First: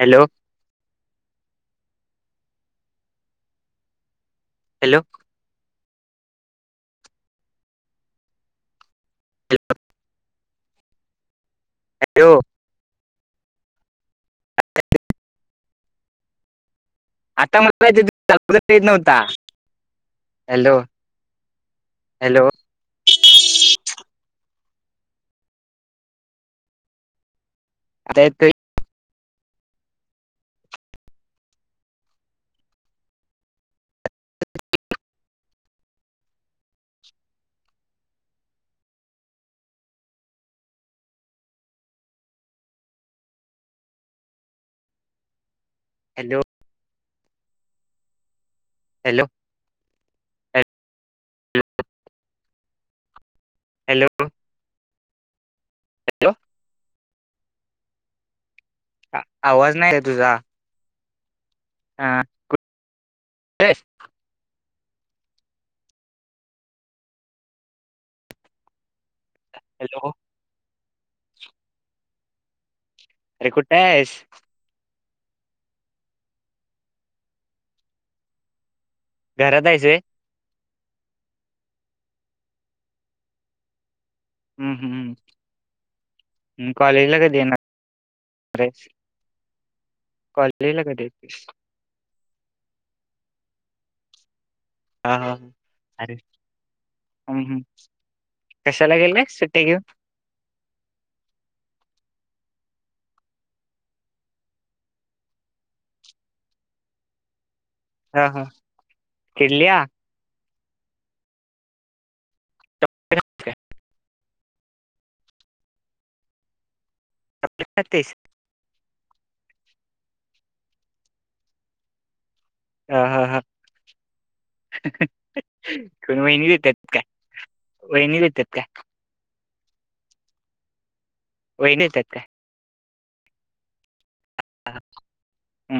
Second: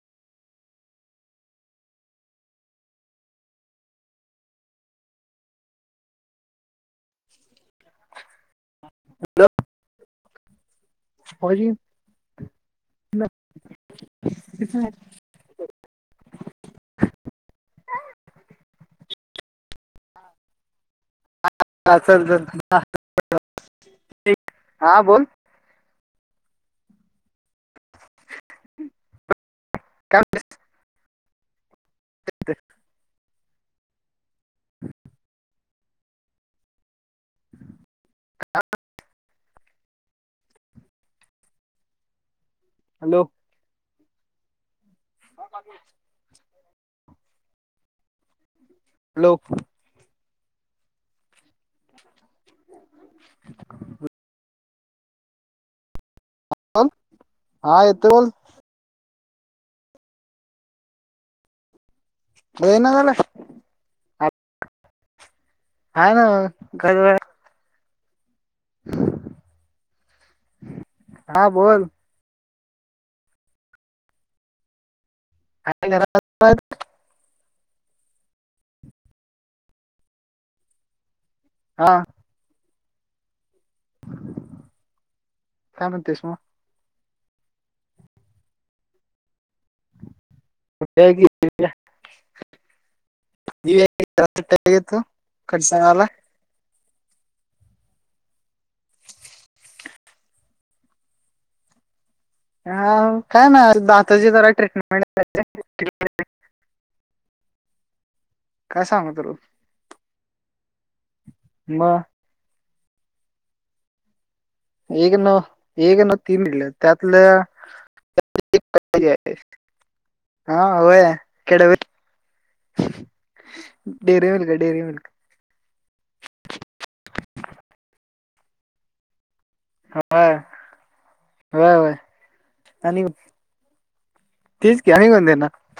Hello hello [inaudible] hello होजी hello [inaudible] [unintelligible] hello चल चल हॅलो हा बोल अरे त का [inaudible] [inaudible] हॅलो हॅलो हॅलो लोक हॅलो हॅलो हॅलो हा येतो बोल. आवाज नाही रे तुझा. हा अेना झाले. कुठे आहेस हा ना ग. [inaudible] हॅलो. हा बोल. अरे कुठे आहेस. काय करा. घरातयचंय. हा. हम्म काय म्हणतेस मग हम्मम् कॉलेज. लग दे ना. कॉललेला कुठे आहे की कस. कटगेत कडचला. हम् हम् कशाला गेल ना सुट्टी घेऊन. [inaudible] हा काय ना दातचीी जरा ट्रीटमेंट. ह हा काय सांगू तुला किडलिया. [inaudible] [inaudible] हग नाव हेग नव तीनले. त् तेस. हा होय केड भ. ह हा हा. डेअरी मिल्क कोण वहिनी देतात का वहिनी देतात. क. हा. होईनेतात. आणि तेच कीम्ही कोन दे ना. हम्म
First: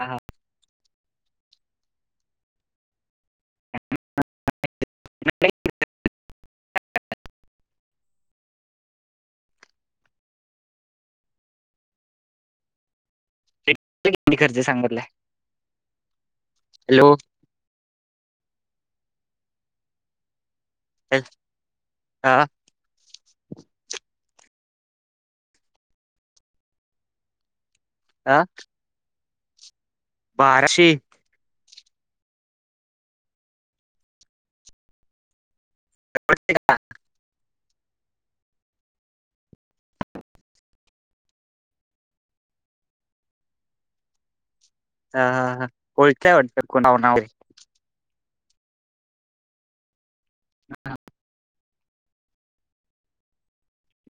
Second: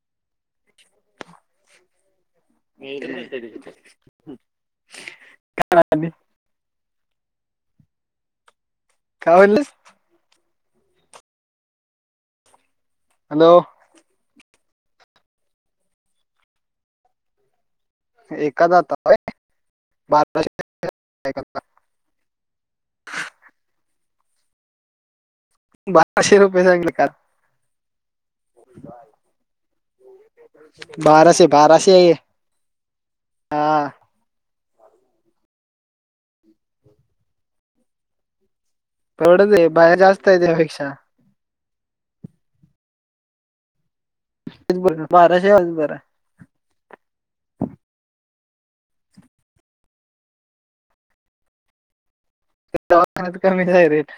हा. [inaudible] कावलले हॅलो. किती खर्च सांग हॅलो एकादाताय बार आा बाराशे रुपये चांगले का आह. बाराशे बाराशे ते हा. वते का. तेवड दे बाया जास्त आहे त्यापेक्षा तेच बरं ह हा बाराशे ह आहे बरं कोळचय वाट नव न. ह. दवाखत कमीच आहे रेट.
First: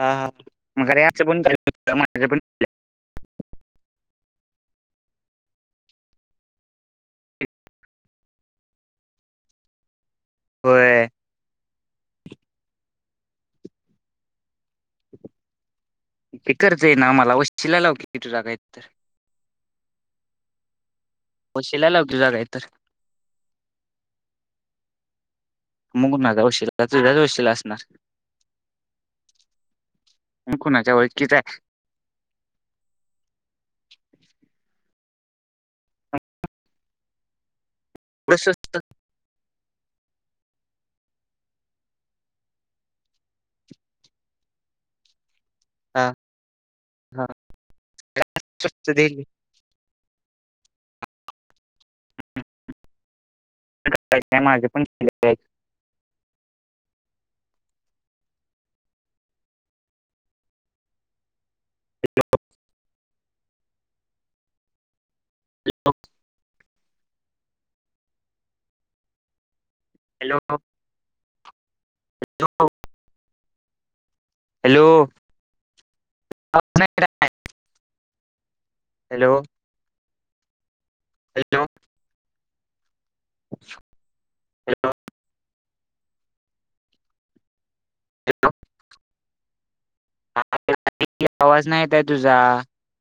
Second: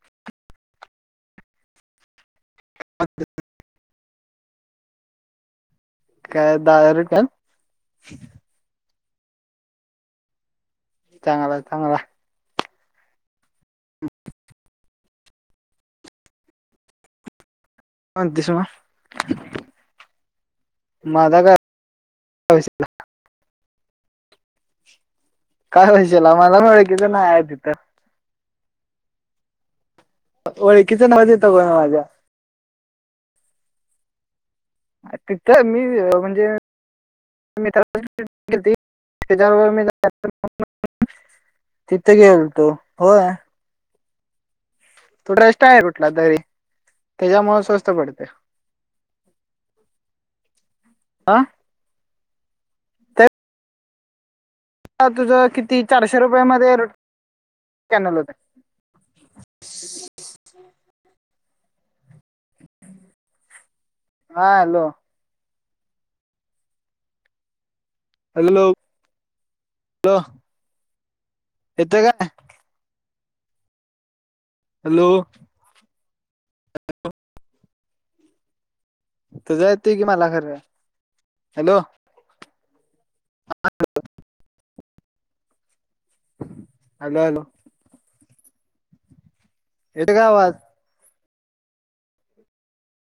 हा म रें पण पण. ह. काय दहा रुपये होय. ठांला ते करत आहे ना आम्हाला अवश शिलायलाव क किटू म्हणतीस जागाय मग तर माझा काय हो शिलायलाती जागा आहे तर विषय मग कायशेला आ कुणाचा मला वशिला बळकीच तुझ्याच नाही आहे वशिला तिथं असणार मग वळी कुणाच्या किच ओळखीचा वाजीेत को आहे वाज तिथ मी म्हणजे म. थोडं स्वस्त हजार रप म. तिथे गेल तो होय. तोडेस्टा आहेर हा कुठला तरी हा त्याच्यामुळे स्वस्त पडते. स्वस्त देईल ह. ह. तुझं किती चारशे रुपये म कॅनल होते. ह. हा हॅलो. एक. हगलो. हॅलो. येतो काय हॅलो. हॅलो तुझ येत की मला खरं हॅलो. ह. हॅलो. Hello hello. ह. येतोय का आवाज. कती आवाज नाहीत आहे तुझा